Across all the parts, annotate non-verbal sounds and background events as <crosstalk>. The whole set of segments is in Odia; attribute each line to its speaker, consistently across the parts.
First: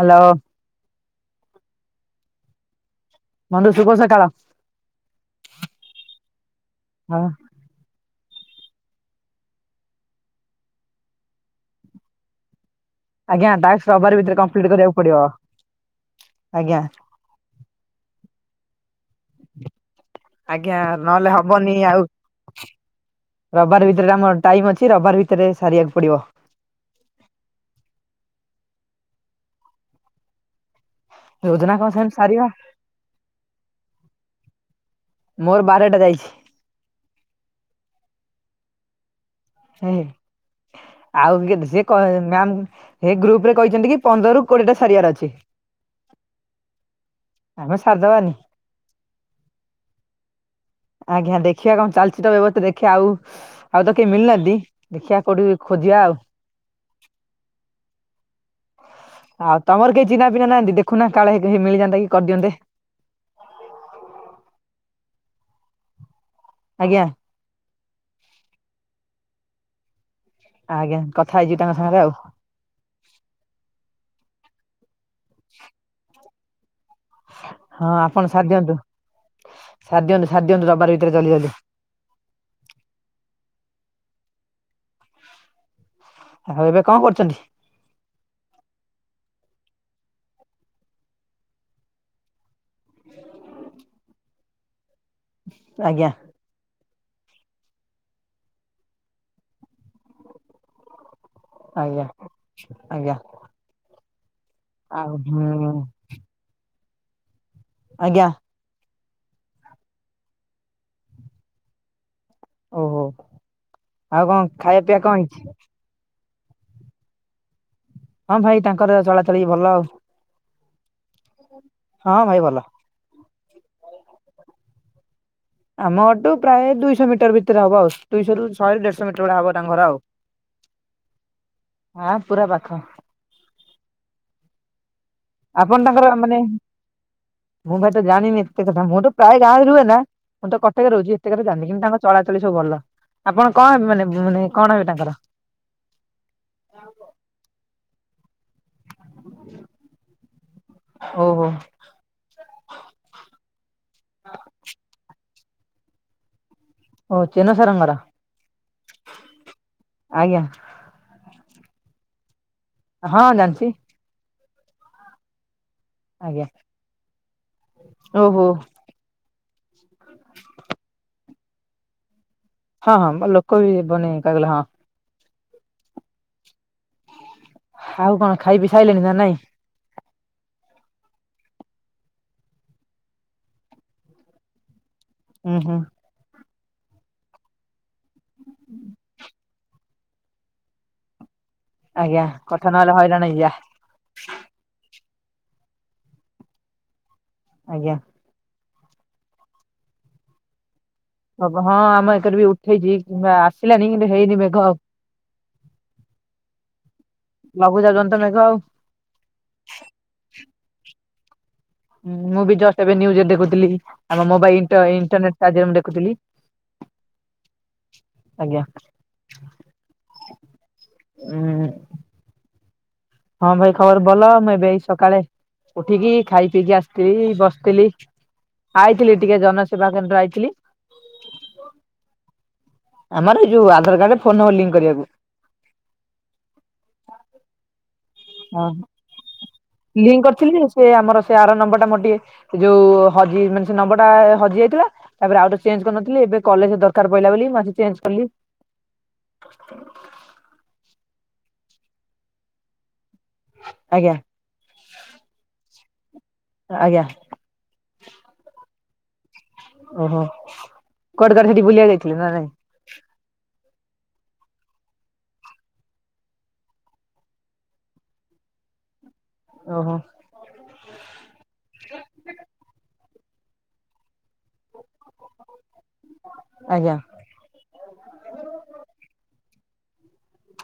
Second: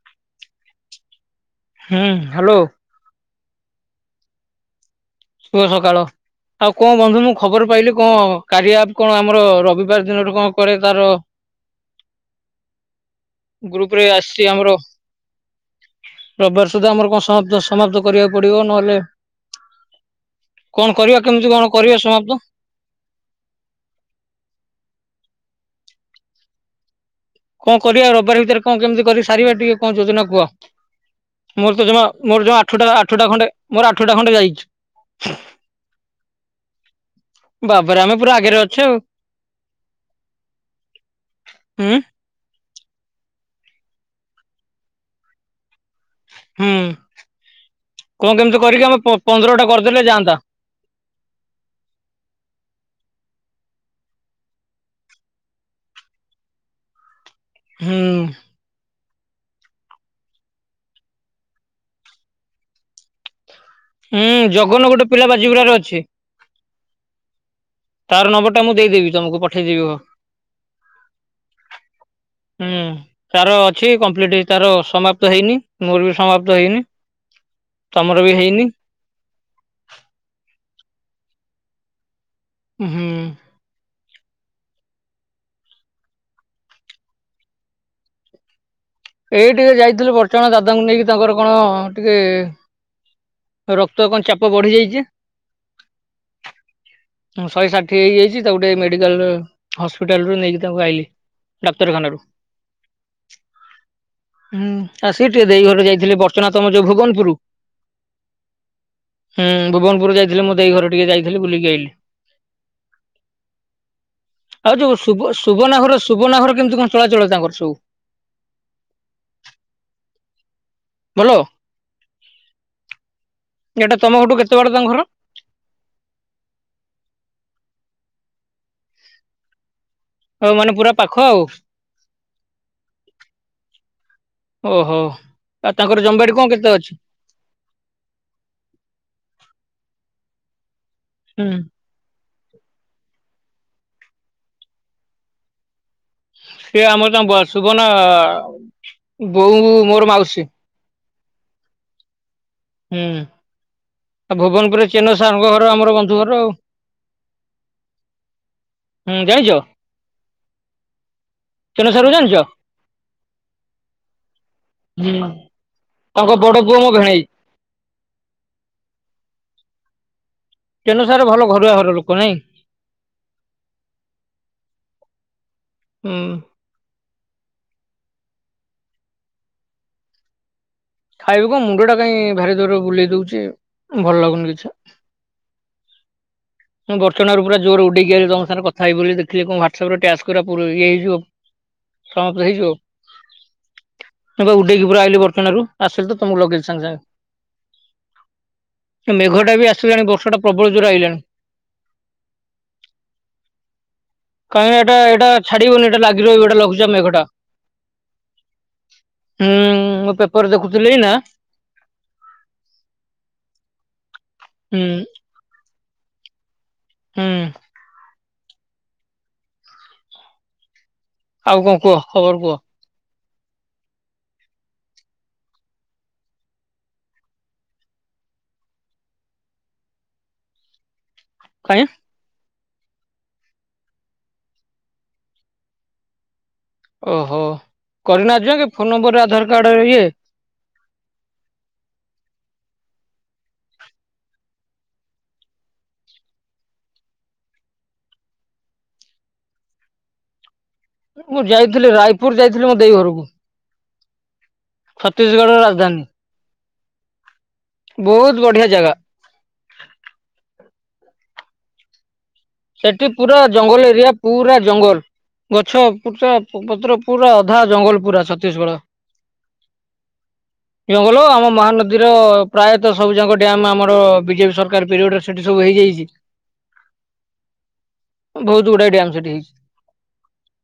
Speaker 1: ହାଲୋ।
Speaker 2: ହୁଁ ହାଲୋ।
Speaker 1: ବନ୍ଧୁ ସୁଭ ସକାଳ।
Speaker 2: ଶୁଭ ସକାଳ ଆଉ କଣ
Speaker 1: ହଁ
Speaker 2: ବନ୍ଧୁ ମୁଁ ଖବର ପାଇଲି କଣ। କାରିଆ ଆପ କଣ ଆମର ରବିବାର ଦିନଠୁ କଣ କୁଆଡେ ତାର।
Speaker 1: ଆଜ୍ଞା
Speaker 2: ଗ୍ରୁପ
Speaker 1: ଟାକ୍ସ
Speaker 2: ରେ
Speaker 1: ଭିତରେ
Speaker 2: ଆସିଛି ଆମର
Speaker 1: କମପ୍ଲିଟ କରିବାକୁ ପଡିବ।
Speaker 2: ରବିବାର
Speaker 1: ଆଜ୍ଞା
Speaker 2: ସୁଦ୍ଧା ଆମର କଣ ସମାପ୍ତ ସମାପ୍ତ କରିବାକୁ ପଡିବ ନହେଲେ।
Speaker 1: ଆଜ୍ଞା
Speaker 2: କଣ କରିବା
Speaker 1: ନହେଲେ
Speaker 2: କେମିତି କଣ
Speaker 1: ହବନି
Speaker 2: କରିବା
Speaker 1: ଆଉ।
Speaker 2: ସମାପ୍ତ
Speaker 1: ରବବାର ଭିତରେ ଆମର ଟାଇମ ଅଛି ରବବାର ଭିତରେ ସାରିବାକୁ ପଡିବ।
Speaker 2: କଁ କରିବା ରବିବାର ଭିତରେ କଁ କେମିତି କରି ସାରିବା ଟିକେ କଁ ଯୋଜନା କୁହ।
Speaker 1: ଯୋଜନା
Speaker 2: ମୋର ତ
Speaker 1: କଣ
Speaker 2: ଜମା
Speaker 1: ସେମିତି
Speaker 2: ମୋର
Speaker 1: ସାରିବା
Speaker 2: ଜମା ଆଠୁଟା ଆଠୁଟା ଖଣ୍ଡେ ମୋର ଆଠୁଟା ଖଣ୍ଡେ ଯାଇଛି।
Speaker 1: ପେ ଟା ଯାଇଛି।
Speaker 2: ବାବାରେ ଆମେ ପୁରା ଆଗରେ ଅଛେ ଆଉ ‌।
Speaker 1: ଏ ହେ ଆଉ କେତେ ସେ
Speaker 2: ହୁଁ
Speaker 1: କ ହେ ମ୍ୟାମ। ହେ ଗ୍ରୁପ ରେ କହିଛନ୍ତି କି ପନ୍ଦରରୁୁ କୋଡିଏଟା ସାରିବାର ଅଛି।
Speaker 2: ହୁଁ
Speaker 1: ଆମେ ସାରିଦବାନି
Speaker 2: କଣ କେମିତି କରିକି ଆମେ ପ ପନ୍ଦର ଟା କରିଦେଲେ ଯାଆନ୍ତା।
Speaker 1: ଆଜ୍ଞା ଦେଖିବା କଣ ଚାଲିଚି ତ ବ୍ୟବସ୍ତା ଦେଖିବା ଆଉ। ଆଉ ତ କେହି ମିଳିନାହାନ୍ତି ଦେଖିବା କୋଉଠି ଖୋଜିବା ଆଉ।
Speaker 2: ହୁଁ।
Speaker 1: ଆଉ ତମର କେହି ଚିନହା ପିନା ନାହାନ୍ତି ଦେଖୁନା କାଳେ ମିଳିଯାନ୍ତା କି କରିଦିଅନ୍ତେ।
Speaker 2: ହୁଁ ଜଗନ ଗୋଟେ ପିଲା ବାଜିିବୁୁରାରେ ଅଛି।
Speaker 1: ଆଜ୍ଞା।
Speaker 2: ତାର ନମ୍ବର ଟା ମୁଁ ଦେଇଦେବି ତମକୁ ପଠେଇଦେବି ହ।
Speaker 1: ଆଜ୍ଞା କଥା ହେଇଯିବି ତାଙ୍କ ସାଙ୍ଗରେ ଆଉ
Speaker 2: ହୁଁ ତାର ଅଛି କମ୍ପ୍ଲିଟ। ତାର ସମାପ୍ତ ହେଇନି ମୋର ବି ସମାପ୍ତ ହେଇନି।
Speaker 1: ହଁ
Speaker 2: ତମର
Speaker 1: ଆପଣ
Speaker 2: ବି ହେଇନି
Speaker 1: ସାରିଦିଅନ୍ତୁ ସାରି ଦିଅନ୍ତୁ ରବବାର ଭି ତେରେ ଜଲଦି ଜଲଦି।
Speaker 2: ହୁଁ।
Speaker 1: ଆଉ ଏବେ କଣ କରୁଛନ୍ତି।
Speaker 2: ଏଇ ଟିକେ ଯାଇଥିଲୁ ବଡଚଣା ଦାଦାଙ୍କୁ ନେଇକି ତାଙ୍କର କଣ ଟିକେ। ରକ୍ତ କଣ ଚାପ ବଢି ଯାଇଚି?
Speaker 1: ଆଜ୍ଞା।
Speaker 2: ଶହେ ଷାଠିଏ ହେଇଯାଇଚି। ତାକୁ ଟିକେ ମେଡିକାଲରୁ ହସ୍ପିଟାଲ ରୁ ନେଇକି ତାଙ୍କୁ ଆଇଲି।
Speaker 1: ଆଜ୍ଞା
Speaker 2: ଡାକ୍ତରଖାନାରୁ
Speaker 1: ଆଜ୍ଞା।
Speaker 2: ହୁଁ
Speaker 1: ଆଉ
Speaker 2: ଆସିକି ଟିକେ ଦେଇ
Speaker 1: ହୁଁ
Speaker 2: ଘରକୁ ଯାଇଥିଲି। ବଡଚଣା ତମର ତମର ଯୋଉ ଭୁବନପୁରୁ।
Speaker 1: ଆଜ୍ଞା।
Speaker 2: ହୁଁ ଭୁବନପୁର ଯାଇଥିଲି। ମୋ ଦେଇ ଘରକୁ ଟିକେ ଯାଇଥିଲି ବୁଲିକି ଆଇଲି।
Speaker 1: ଓହୋ ଆଉ କଣ
Speaker 2: ଆଉ
Speaker 1: ଖାଇବା ପିଇବା
Speaker 2: ଯୋଉ
Speaker 1: କଣ
Speaker 2: ସୁବ
Speaker 1: ହେଇଛି?
Speaker 2: ସୁବର୍ଣ୍ଣା ଘର ସୁବର୍ଣ୍ଣା ଘର କେମିତି କଣ ଚଳାଚଳ ତାଙ୍କର ସବୁ?
Speaker 1: ହଁ ଭାଇ ତାଙ୍କର ଚଳାଚଳ ଭଲ ଆଉ।
Speaker 2: ଭଲ,
Speaker 1: ହଁ ଭାଇ ଭଲ।
Speaker 2: ଏଟା ତମ ଘରଠୁ କେତେ ବାଟ ତାଙ୍କ ଘର?
Speaker 1: ଆମ ଘରଠୁ ପ୍ରାୟ ଦୁଇଶହ ମିଟର ଭିତରେ ହବ ଆଉ। ଦୁଇଶହରୁ ଶହେ ଦେଢଶହ ମିଟର ଭଳିଆ ହବ ତାଙ୍କ ଘର ଆଉ।
Speaker 2: ଆଉ ମାନେ ପୁରା ପାଖ ଆଉ।
Speaker 1: ହଁ ପୁରା ପାଖ
Speaker 2: ଓହୋ। ଆଉ
Speaker 1: ଆପଣ
Speaker 2: ତାଙ୍କର
Speaker 1: ମାନେ
Speaker 2: ଜମବାଡି କଣ କେତେ ଅଛି?
Speaker 1: ମୁଁ ଭାଇ ତ ଜାଣିନି ଏତେ କଥା। ମୁଁ ତ ପ୍ରାୟ ଗାଁ ରୁହେ ନା। ମୁଁ ତ କଟକ ରେ ରହୁଚି।
Speaker 2: ହୁଁ
Speaker 1: କିନ୍ତୁ ତାଙ୍କ ଚଳା ସବୁ ଭଲ। ଆପଣ କଣ ହେବେ ମାନେ ମାନେ କଣ ହେବେ ତାଙ୍କର?
Speaker 2: ଏ ଆମର ତାଙ୍କ ସୁବର୍ଣ୍ଣା, ବୋଉ ମୋର ମାଉସୀ।
Speaker 1: ହଉ ହଉ।
Speaker 2: ହୁଁ। ଆଉ ଭୁବନପୁରରେ ଚେନ ସାର ଙ୍କ ଘର ଆମର ବନ୍ଧୁ ଘର ଆଉ।
Speaker 1: ଓ ଚେନ ସାର ଙ୍କ ଘର,
Speaker 2: ହୁଁ ଜାଣିଛ
Speaker 1: ଆଜ୍ଞା।
Speaker 2: ଚେନ ସାର ଙ୍କୁ ଜାଣିଚ?
Speaker 1: ହଁ ଜାଣିଚି।
Speaker 2: ତାଙ୍କ
Speaker 1: ଆଜ୍ଞା।
Speaker 2: ବଡ ପୁଅ ମୋ ଭେଣେଇ।
Speaker 1: ଓହୋ।
Speaker 2: ଚେନ ସାର ଭଲ ଘରୁଆ ଘର ଲୋକ ନାଇଁ।
Speaker 1: ହଁ ହଁ ଲୋକ ବି ବନେଇ <unintelligible> ହଁ।
Speaker 2: ହୁଁ।
Speaker 1: ଖାଉ କଣ ଖାଇ ପି ସାଇଲେଣି ନା ନାଇଁ?
Speaker 2: ଖାଇବୁ କଣ ମୁଣ୍ଡ ଟା କାଇଁ ଭାରି ଜୋରେ ବୁଲେଇ ଦଉଚି, ଭଲ ଲାଗୁନି କିଛି।
Speaker 1: ଉଁ ହୁଁ।
Speaker 2: ମୁଁ ବଡଚଣା ରୁ ପୁରା ଜୋରେ ଉଡେଇକି ଆଇଲି ତମ ସାଙ୍ଗ ରେ କଥା ହେବି ବୋଲି ଦେଖିଲି କଣ ହ୍ୱାଟସଆପ ରେ ଟାସ୍କ ଗୁରା ଇଏ ହେଇଯିବ।
Speaker 1: ଆଜ୍ଞା
Speaker 2: <unintelligible>
Speaker 1: କଥା
Speaker 2: ହେଇଯିବ।
Speaker 1: ନହେଲେ ହଇରାଣ ହେଇଯିବା
Speaker 2: ମୁଁ ପରା ଉଡେଇକି ପୁରା ଆଇଲି ବ ବଡଚଣା ରୁ ଆସିଲି ତ ତମକୁ ଲଗେଇଲି ସାଙ୍ଗେ ସାଙ୍ଗେ।
Speaker 1: ଆଜ୍ଞା।
Speaker 2: ମେଘ ଟା ବି ଆସିଲାଣି ବର୍ଷା ଟା ପ୍ରବଳ ଜୋରେ ଆଇଲାଣି।
Speaker 1: ହଁ ଆମ ଏକରେ ବି ଉଠେଇଛି କିମ୍ବା ଆସିଲାଣି କିନ୍ତୁ ହେଇନି ମେଘ।
Speaker 2: କାହିଁକି ଏଟା ଏଇଟା ଛାଡିବନି ଏଟା ଲାଗି ଲଘୁଚାପ ମେଘ ଟା।
Speaker 1: ସବୁ ଜାଗା ରେ ତ ମେଘ ଆଉ।
Speaker 2: ହୁଁ, ମୁଁ ପେପର ଦେଖୁଥିଲି ଏଇନା
Speaker 1: ମୁଁ ବି ଜଷ୍ଟ ଏବେ ନ୍ୟୁଜରେ ଦେଖୁଥିଲି। ଆମ ମୋବାଇଲ
Speaker 2: ହୁଁ
Speaker 1: ଇଣ୍ଟର ଇଣ୍ଟରନେଟ ସାହାଯ୍ୟରେ ମୁଁ ଦେଖୁଥିଲି।
Speaker 2: ହୁଁ
Speaker 1: ଆଜ୍ଞା।
Speaker 2: ଆଉ
Speaker 1: ଉଁ
Speaker 2: କଣ କୁହ ଖବର କୁହ?
Speaker 1: ହଁ ଭାଇ ଖବର ଭଲ। ମୁଁ ଏବେ ଏଇ ସକାଳେ ଉଠିକି ଖାଇ ପିଇକି ଆସିଥିଲି ବସିଥିଲି। ଆଇଥିଲି ଟିକେ ଜନସେବା କେନ୍ଦ୍ର ଆଇଥିଲି।
Speaker 2: କାଇଁ।
Speaker 1: ଆମର ଏ ଯୋଉ ଆଧାର କାର୍ଡରେ ଫୋନ ନମ୍ବର ଲିଙ୍କ କରିବାକୁ।
Speaker 2: ଓହୋ। କରିନା ଆଜି
Speaker 1: ହଁ
Speaker 2: ଯାଙ୍କେ ଫୋନ ନମ୍ବରରେ ଆଧାର କାର୍ଡ ଇଏ
Speaker 1: ଲିଙ୍କ କରିଥିଲି ଯେ ସେ ଆମର ସେ ଆର ନମ୍ବର ଟା ମୋର ଟିକେ ଯୋଉ ହଜି ମାନେ ସେ ନମ୍ବର ଟା ହଜି ଯାଇଥିଲା। ତାପରେ ଆଉଥରେ ଚେଞ୍ଜ କରିନଥିଲି ଏବେ କଲେଜରେ ଦରକାର ପଇଲା ବୋଲି ମୁଁ ଆସିକି ଚେଞ୍ଜ କଲି।
Speaker 2: ହ ମୁଁ ଯାଇଥିଲି ରାୟପୁର ଯାଇଥିଲି ମୋ ଦେଇ ଘରକୁ।
Speaker 1: ଆଜ୍ଞା।
Speaker 2: ଛତିଶଗଡ ରାଜଧାନୀ।
Speaker 1: ଆଜ୍ଞା।
Speaker 2: ବହୁତ ବଢିଆ ଜାଗା।
Speaker 1: ଓହୋ! କୁଆଡେ କୁଆଡେ ସେଠି ବୁଲିବାକୁ ଯାଇଥିଲେ ନା ନାଇଁ?
Speaker 2: ସେଠି ପୁରା ଜଙ୍ଗଲ ଏରିଆ। ପୁରା ଜଙ୍ଗଲ ଗଛ ପୁଚ ପତ୍ର ପୁରା ଅଧା ଜଙ୍ଗଲ ପୁରା ଛତିଶଗଡ।
Speaker 1: ଓହୋ
Speaker 2: ଜଙ୍ଗଲ ଆମ ମହାନଦୀର ପ୍ରାୟତଃ ସବୁ ଯାକ ଡ୍ୟାମ୍ ଆମର ବିଜେପି ସରକାର ପିରିୟଡ଼ରେ ସେଠି ସବୁ ହେଇଯାଇଚି।
Speaker 1: ଆଜ୍ଞା।
Speaker 2: ବହୁତ ଗୁଡାଏ ଡ୍ୟାମ୍ ସେଠି ହେଇଛି।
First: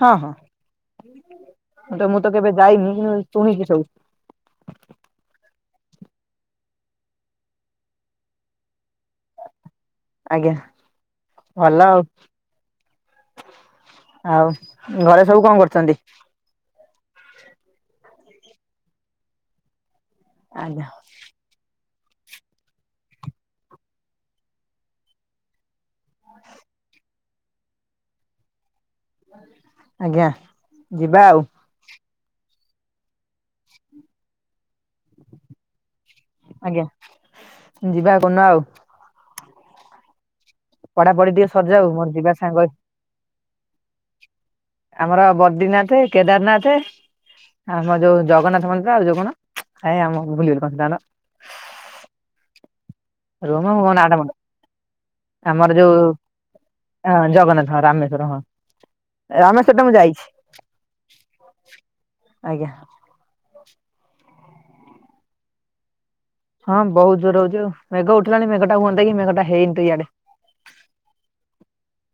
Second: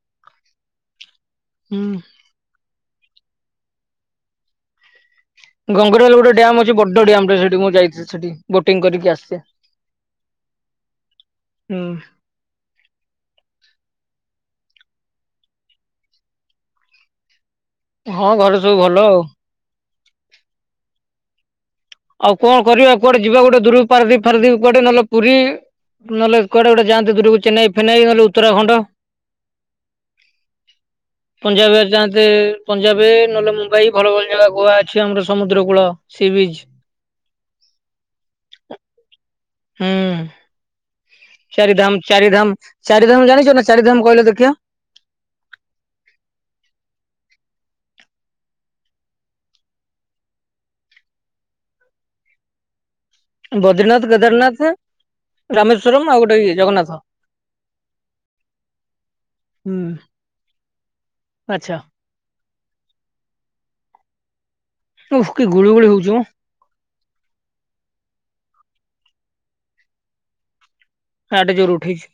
Speaker 1: ହଁ,
Speaker 2: ହୁଁ
Speaker 1: ହଁ ମୁଁ ତ ମୁଁ ତ କେବେ ଯାଇନି କିନ୍ତୁ ଶୁଣିଚି ସବୁ।
Speaker 2: ଗଙ୍ଗୁଡଲ ଗୋଟେ ଡ୍ୟାମ୍ ଅଛି ବଡ ଡ୍ୟାମ୍ ଟେ ସେଠି ମୁଁ ଯାଇଥିଲି ସେଠି। ବୋଟିଂ କରିକି ଆସିଛି।
Speaker 1: ଆଜ୍ଞା
Speaker 2: ହୁଁ।
Speaker 1: ଭଲ ଆଉ। ଆଉ ଘରେ ସବୁ କଣ କରୁଛନ୍ତି?
Speaker 2: ହଁ ଘରେ ସବୁ ଭଲ।
Speaker 1: ଆଜ୍ଞା।
Speaker 2: ଆଉ କଣ କରିବା କୁଆଡେ ଯିବା ଗୋଟେ ଦୂରକୁ ପାରାଦ୍ୱୀପ ଫାରାଦ୍ୱୀପ କୁଆଡେ ନହେଲେ ପୁରୀ? ନହେଲେ କୁଆଡେ ଗୋଟେ ଯାଆନ୍ତେ ଦୂରକୁ ଚେନ୍ନାଇ ଫେନାଇ ନହେଲେ ଉତ୍ତରାଖଣ୍ଡ।
Speaker 1: ଆଜ୍ଞା ଯିବା ଆଉ।
Speaker 2: ଯେ ପଞ୍ଜାବେ ନହେଲେ ମୁମ୍ବାଇ ଭଲ ଭଲ ଜାଗା ଗୋଆ ଅଛି ଆମର ସମୁଦ୍ର କୂଳ ସି ବିଚ୍।
Speaker 1: ଆଜ୍ଞା ଯିବା କୋଉଦିନ ଆଉ।
Speaker 2: ହୁଁ,
Speaker 1: ପଢାପଢି ଟିକେ ସରିଯାଉ
Speaker 2: ଚାରିଧାମ,
Speaker 1: ମୋର ଯିବା ସାଙ୍ଗ
Speaker 2: ଚାରିଧାମ, ଚାରିଧାମ ଜାଣି ଯିବନା ଚାରିଧାମ କହିଲ ଦେଖିଆ?
Speaker 1: ଆମର ବଦ୍ରିନାଥେ, କେଦାରନାଥେ ଆମ ଯୋଉ ଜଗନ୍ନାଥ ମନ୍ଦିର ଆଉ ଯୋଉ କଣ ଆଇ ଆମ ଭୁଲିଗଲି କଣ ସେଟା ତା ନାଁ। ରୁହମ ମୋ
Speaker 2: ବଦ୍ରିନାଥ
Speaker 1: ନାଁ ଟା ମନେ
Speaker 2: କେଦାରନାଥ
Speaker 1: ଆମର ଯୋଉ
Speaker 2: ରାମେଶ୍ଵରମ ଆଉ ଗୋଟେ ଇଏ ଜଗନ୍ନାଥ।
Speaker 1: ଅଁ, ଜଗନ୍ନାଥ ହଁ ରାମେଶ୍ଵର ହଁ। ରାମେଶ୍ୱର ଟା
Speaker 2: ହୁଁ
Speaker 1: ମୁଁ ଯାଇଛି।
Speaker 2: ଆଚ୍ଛା।
Speaker 1: ଆଜ୍ଞା।
Speaker 2: ଉହୁ କି ଗୁଳି ଗୁଳି ହଉଚି ମୋ।
Speaker 1: ହଁ ବହୁତ ଜୋର ହଉଚି ଆଉ। ମେଘ ଉଠିଲାଣି ମେଘ ଟା ହୁଅନ୍ତା କି ମେଘଟା ହେଇନି ତ ଇଆଡେ।
Speaker 2: ଆଡେ ଜୋର ଉଠେଇଛି।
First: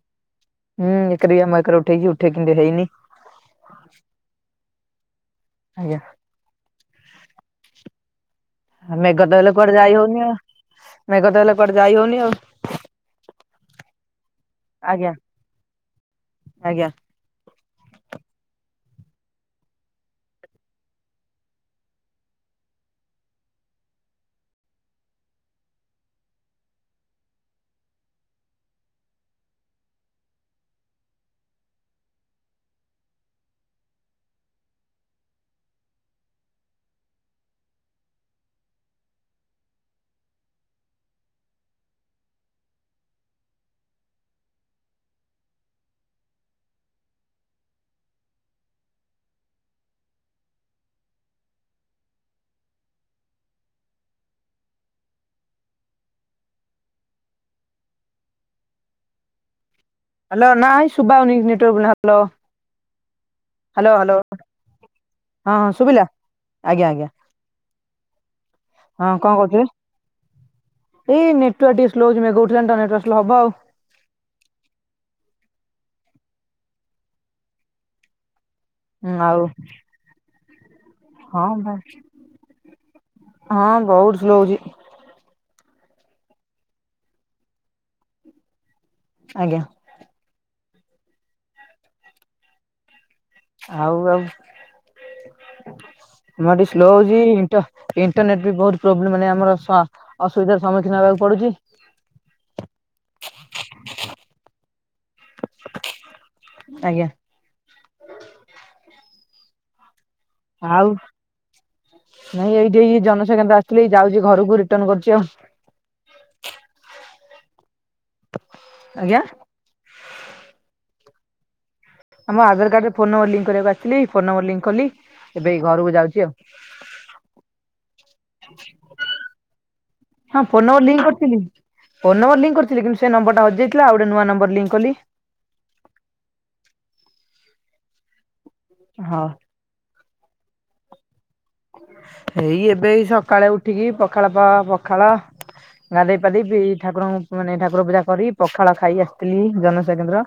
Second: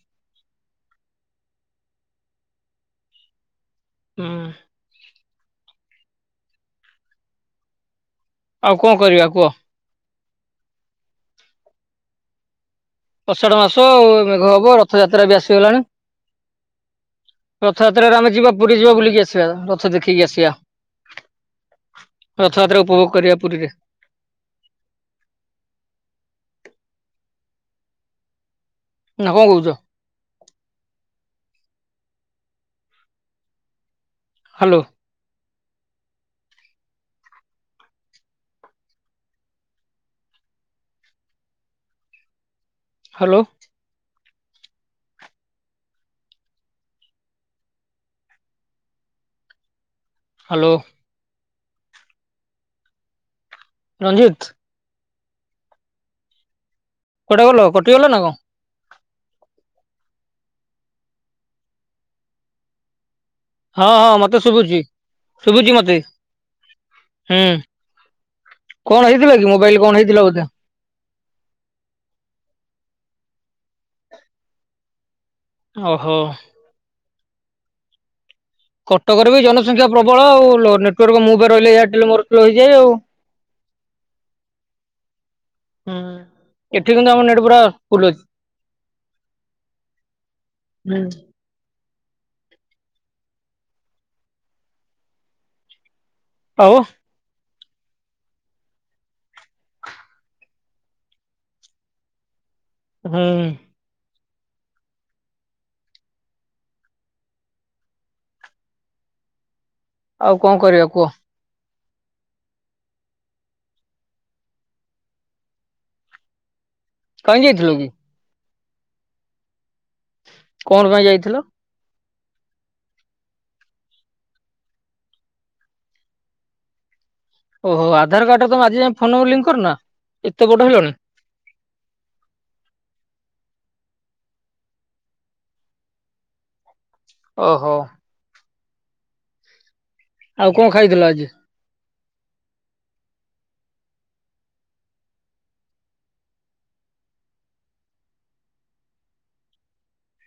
Speaker 1: ହୁଁ, ଏକରେ ବି ଆମ ଏକରେ ଉଠେଇଚି ଉଠେଇକି କିନ୍ତୁ ହେଇନି।
Speaker 2: ହୁଁ।
Speaker 1: ଆଜ୍ଞା ଆ,
Speaker 2: ଆଉ କଣ କରିବା
Speaker 1: ମେଘ ତ
Speaker 2: କୁହ
Speaker 1: ହେଲେ କୁଆଡେ ଯାଇ ହଉନି ଆ,। ମେଘ ତ ହେଲେ କୁଆଡେ ଯାଇ ହଉନି ଆଉ।
Speaker 2: ଅଷାଢ ମାସ ମେଘ ହବ।
Speaker 1: ଆଜ୍ଞା
Speaker 2: ରଥଯାତ୍ରା ବି ଆସିଗଲାଣି।
Speaker 1: ଆଜ୍ଞା।
Speaker 2: ରଥଯାତ୍ରାରେ ଆମେ ଯିବା ପୁରୀ ଯିବା ବୁଲିକି ଆସିବା। ରଥ ଦେଖିକି ଆସିବା। ରଥଯାତ୍ରା ଉପଭୋଗ କରିବା ପୁରୀରେ। ନା କଣ କହୁଚ? ହାଲୋ। ହାଲୋ। ହାଲୋ। ରଞ୍ଜିତ। କୁଆଡେ ଗଲ କଟି ଗଲ ନା କଣ?
Speaker 1: ହ୍ୟାଲୋ ନାଇ ସୁବାଉନି କିଛି ନେଟୱାକ ପ୍ରୋବ୍ଲେମ ହ୍ଯାଲୋ।
Speaker 2: ହଁ ହଁ ମତେ ଶୁଭୁଛି
Speaker 1: ହଁ ହଁ
Speaker 2: ଶୁଭୁଛି ମତେ
Speaker 1: ଶୁଭିଲା ଆଜ୍ଞା ଆଜ୍ଞା।
Speaker 2: ହୁଁ। କଣ
Speaker 1: ହଁ
Speaker 2: ହେଇଥିଲା କି
Speaker 1: କହୁଥିଲେ
Speaker 2: ମୋବାଇଲ କଣ ହେଇଥିଲା ବୋଧେ?
Speaker 1: ଏଇ ନେଟୱାର୍କ ଟିକେ ସ୍ଲୋ ହୋଉଛି ମେଘ ଉଠେଇଲା ତ ଆ ନେଟାର୍କ ସ୍ଲୋ ହବ ଆଉ।
Speaker 2: ଓହୋ। କଟକରେ ବି
Speaker 1: ଆଉ
Speaker 2: ଜନସଂଖ୍ୟା ପ୍ରବଳ ଆଉ ନେଟୱାର୍କ
Speaker 1: ହଁ
Speaker 2: ମୁପା ରହିଲେ
Speaker 1: ବା
Speaker 2: ଏୟାଟେଲ ମୋରୋ ହେଇଯାଏ ଆଉ।
Speaker 1: ହଁ ବହୁତ ସ୍ଲୋ ହଉଛି।
Speaker 2: ହୁଁ ଏଠି କିନ୍ତୁ ଆମ ନେଟ ପୁରା ଫୁଲ ଅଛି।
Speaker 1: ଆଜ୍ଞା।
Speaker 2: ହୁଁ।
Speaker 1: ଆଉ ଆଉ ଏନା ଟିକଲୋ
Speaker 2: ଆଉ
Speaker 1: ସ୍ଲୋ ହଉଛି ଈଂଟ ଇଣ୍ଟରନେଟ୍ ବି ବହୁତ ପ୍ରୋବ୍ଲେ ମାନେ ଆମର ସ ଅସୁବିଧାର ସମ୍ମୁଖୀନ ହେବାକୁ ପଡୁଛି।
Speaker 2: ହୁଁ
Speaker 1: ଆଜ୍ଞା।
Speaker 2: ଆଉ କଣ କରିବା କୁହ?
Speaker 1: ନାଇଁ ଏଇଠି ଏ ଜନସ୍ୱବା କେନ୍ଦ୍ର ଆସିଥିଲେ ଏଇ ଯାଉଛି ଘରକୁ ରିଟର୍ଣ କରୁଛି ଆଉ।
Speaker 2: କାଇଁ ଯାଇଥିଲୁ କି?
Speaker 1: ଆଜ୍ଞା।
Speaker 2: କଣ ପାଇଁ ଯାଇଥିଲ?
Speaker 1: ଆମ ଆଧାର କାର୍ଡ ର ଫୋନ ନମ୍ବର ଲଙ୍କ୍ କରିବାକୁ ଆସିଥିଲି ଫୋନ ନମ୍ବର ଲଙ୍କ କଲି। ଏବେ ଏଇ ଘରକୁ ଯାଉଛି ଆଉ।
Speaker 2: ଓହୋ ଆଧାର କାର୍ଡ ଟା ତମେ ଆଜି ଯ ଫୋନ ନମ୍ବର ଲିଙ୍କ କରୀନା?
Speaker 1: ହଁ
Speaker 2: ଏତେ
Speaker 1: ଫୋନ
Speaker 2: ବଡ
Speaker 1: ନମ୍ବର
Speaker 2: ହେଲଣି।
Speaker 1: ଲିଙ୍କ କରିଥିଲି ଫୋନ ନମ୍ବର ଲୀଙ୍କ କରିଥିଲେ କିନ୍ତୁ ସେ ନମ୍ବର ଟା ହଜିଯାଇଥିଲାଉ ଗୋଟେ ନୂଆ ନମ୍ବର ଲଙ୍କ କଲି।
Speaker 2: ଓହୋ।
Speaker 1: ହଁ
Speaker 2: ଆଉ କଣ ଖାଇଥିଲ ଆଜି?
Speaker 1: ହେଇ ଏବେ ଏଇ ସକାଳୁ ଉଠିକିକ ବର୍ଗୁକି ସକାଳେ ଉଠିକି ପଖାଳ ପଖାଳ। ଗାଧୋଇ ପାଧେଇି ଠାକୁରଙ୍କୁ ମାନେ ଠାକୁର ପୂଜା କରି ପଖାଳ ଖାଇ ଆସିଥିଲି ଜନସବାକେନ୍ଦ୍ର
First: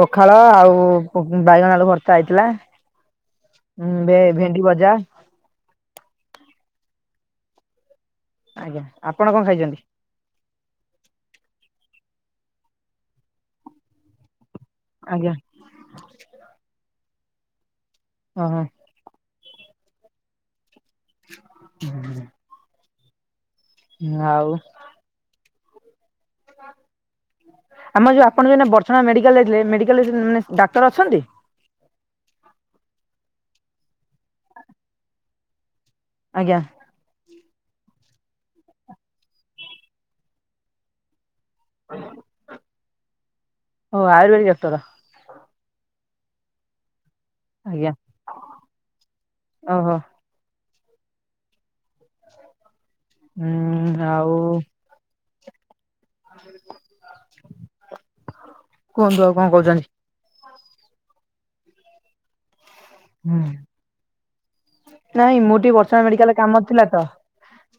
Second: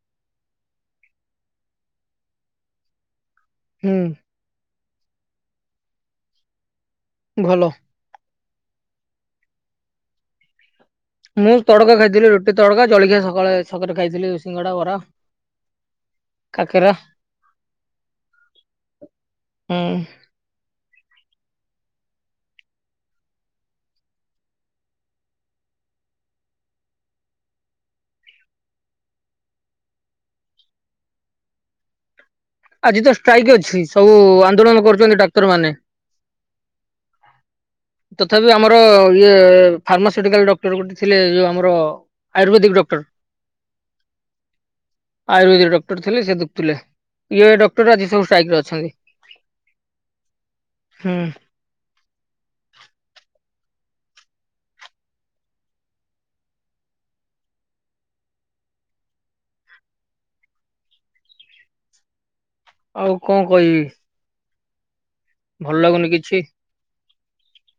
Speaker 1: ପଖାଳ ଆଉ ବାଇଗଣ ଆଳୁ ଭର୍ତ୍ତା ହେଇଥିଲା।
Speaker 2: ହୁଁ
Speaker 1: ଭେବଭେଣ୍ଡି
Speaker 2: ଭଲ।
Speaker 1: ଆଜ୍ଞା, ଆପଣ କଣ ଖାଇଛନ୍ତି?
Speaker 2: ମୁଁ ତଡକା ଖାଇଥିଲି ରୁଟି ତଡକା ଜଳଖିଆ ସକାଳେ ସକାଳେ ଖାଇଥିଲି ସିଙ୍ଗଡ଼ା ବରା
Speaker 1: ଆଜ୍ଞା
Speaker 2: କାକେରା
Speaker 1: ହ ହ
Speaker 2: ହୁଁ।
Speaker 1: ହୁଁ। ଆଉ? ଆମର ଯୋଉ ଆପଣ ଯୋଉ ଇନା ବଟର୍ଚଣା ମେଡିକାଲରେଥିଲେ ମେଡିକାଲ ମାନେ ଡାକ୍ତର ଅଛନ୍ତି?
Speaker 2: ଆଜି ତ ଷ୍ଟ୍ରାଇକ୍ ଅଛି ସବୁ ଆନ୍ଦୋଳନ କରୁଛନ୍ତି ଡାକ୍ତର ମାନେ।
Speaker 1: ଆଜ୍ଞା।
Speaker 2: ତଥାପି ଆମର ଇଏ ଫାର୍ମାସୁଟିକାଲ ଡକ୍ଟର ଗୋଟେ ଥିଲେ ଯୋଉ ଆମ ଧାରକଆୟୁର୍ବେଦିକ ଡାକ୍ତର
Speaker 1: ଓ ଆୟୁର୍ବେଦିକ ଡାକ୍ତର
Speaker 2: ଆୟୁ୍ବେଦିକ ଡଟର ଥିଲେ ସେ ଦୁଖୁଥିଲେ ଇଏ
Speaker 1: ଆଜ୍ଞା
Speaker 2: ଡକ୍ଟର ଆଜି ଷ୍ଟ୍ରାଇକସବୁାଇରେ ଅଛନ୍ତି।
Speaker 1: ଓହୋ
Speaker 2: ହଁ।
Speaker 1: ହୁଁ ଆ? କୁହନ୍ତୁ ଆଉ କଣ କହୁଛନ୍ତି?
Speaker 2: ଆଉ କଣ କହିବି?
Speaker 1: ନାଇଁ ମୁଁ ଟିକେ
Speaker 2: ଭଲ
Speaker 1: ବସଷାଣ୍ଟ
Speaker 2: ଲାଗୁନି
Speaker 1: ମେଡିକାଲ
Speaker 2: କିଛି
Speaker 1: ରେ କାମ ଥିଲା ତ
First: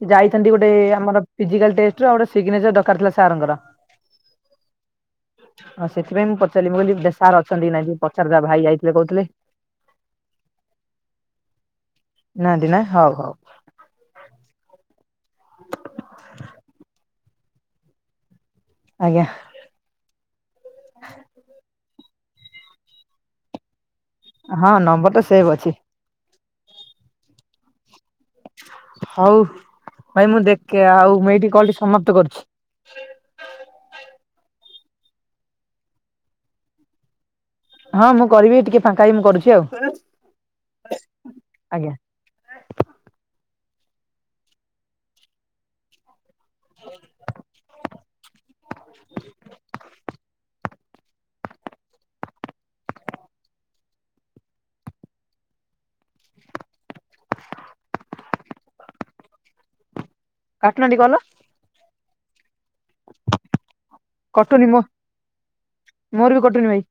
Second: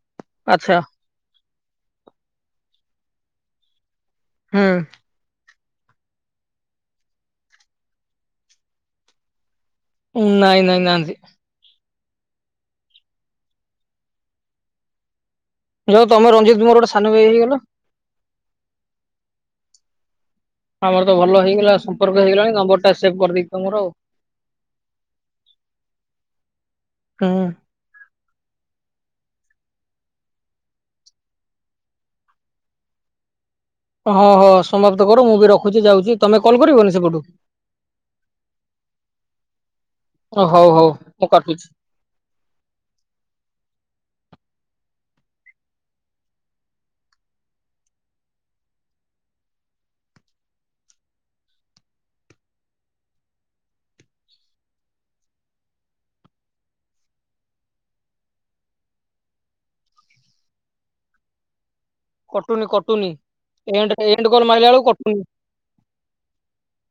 Speaker 1: ଯାଇଥାନ୍ତି ଗୋଟେ
Speaker 2: ଆଚ୍ଛା
Speaker 1: ଆମର ଫିଜିକାଲ ଟେଷ୍ଟର ଆଉ ଗୋଟେ ସିଗ୍ନେଚର ଦରକାର ଥିଲା ସାରଙ୍କର।
Speaker 2: ହୁଁ।
Speaker 1: ଅ ସେଥିପାଇଁ ମୁଁ ପଚାରିଲି ମୁଁ କହିଲି ସାର ଅଛନ୍ତି କି ନାଇଁ ପଚାରିଦବା ଭାଇ ଯାଇଥିଲେ କହୁଥିଲେ।
Speaker 2: ଉଁ, ନାଇଁ ନାଇଁ ନାହାନ୍ତି।
Speaker 1: ନାହାଁନ୍ତି ନା ହଉ ହଉ।
Speaker 2: ଯାଅ ତମରଞ୍ଜିତ ତୁମର ଗୋଟେ ସାନ ଭାଇ ହେଇଗଲା।
Speaker 1: ଆଜ୍ଞା।
Speaker 2: ଆମର ତ ଭଲ ହେଇଗଲା ସମ୍ପର୍କ ହେଇଗଲାଣି ନମ୍ବର ଟା ସେଭ୍ କରି ଦେଇଥା ମୋର ଆଉ।
Speaker 1: ହଁ ନମ୍ବର ତ ସେଭ ଅଛି।
Speaker 2: ଉଁ।
Speaker 1: ହଉ। ଭାଇ ମୁଁ ଦେଖେ ଆଉ ମୁଁ ଏଇଠି କଲ୍ ଟି ସମାପ୍ତ କରୁଛି।
Speaker 2: ହଁ ହଁ ସମାପ୍ତ କର ମୁଁ ବି ରଖୁଛି ଯାଉଛି ତମେ କଲ୍ କରିବନି ସେପଟୁ?
Speaker 1: ହଁ ମୁଁ କରିବି ଟିକେ ଫାଙ୍କା ହେଇ କି ମୁଁ କରୁଛି ଆଉ।
Speaker 2: ଓ ହଉ ହଉ ମୁଁ କାଟୁଛି।
Speaker 1: ଆଜ୍ଞା <inaudible> କାଟୁ ନାହାନ୍ତି କଲ।
Speaker 2: କଟୁନି କଟୁନି ଏଣ୍ଡେ କଲ
Speaker 1: କଟୁନି
Speaker 2: ମାରିଲା
Speaker 1: ମୋ
Speaker 2: ବେଳକୁ କଟୁନି।
Speaker 1: ମୋର ବି କଟୁନି ଭାଇ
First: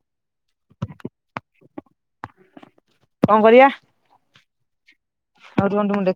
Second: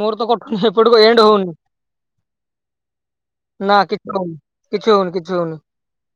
Speaker 2: ମୋର ତ କଟୁନି ଏପଟକୁ ଏଣ୍ଡ ହଉନି।
Speaker 1: କଣ କରିବା
Speaker 2: ନା କିଛି ହଉନି କିଛି ହଉନି କିଛି ହଉନି
Speaker 1: ଆଉ ରୁହନ୍ତୁ ମୁଁ ଦେଖୁଛି।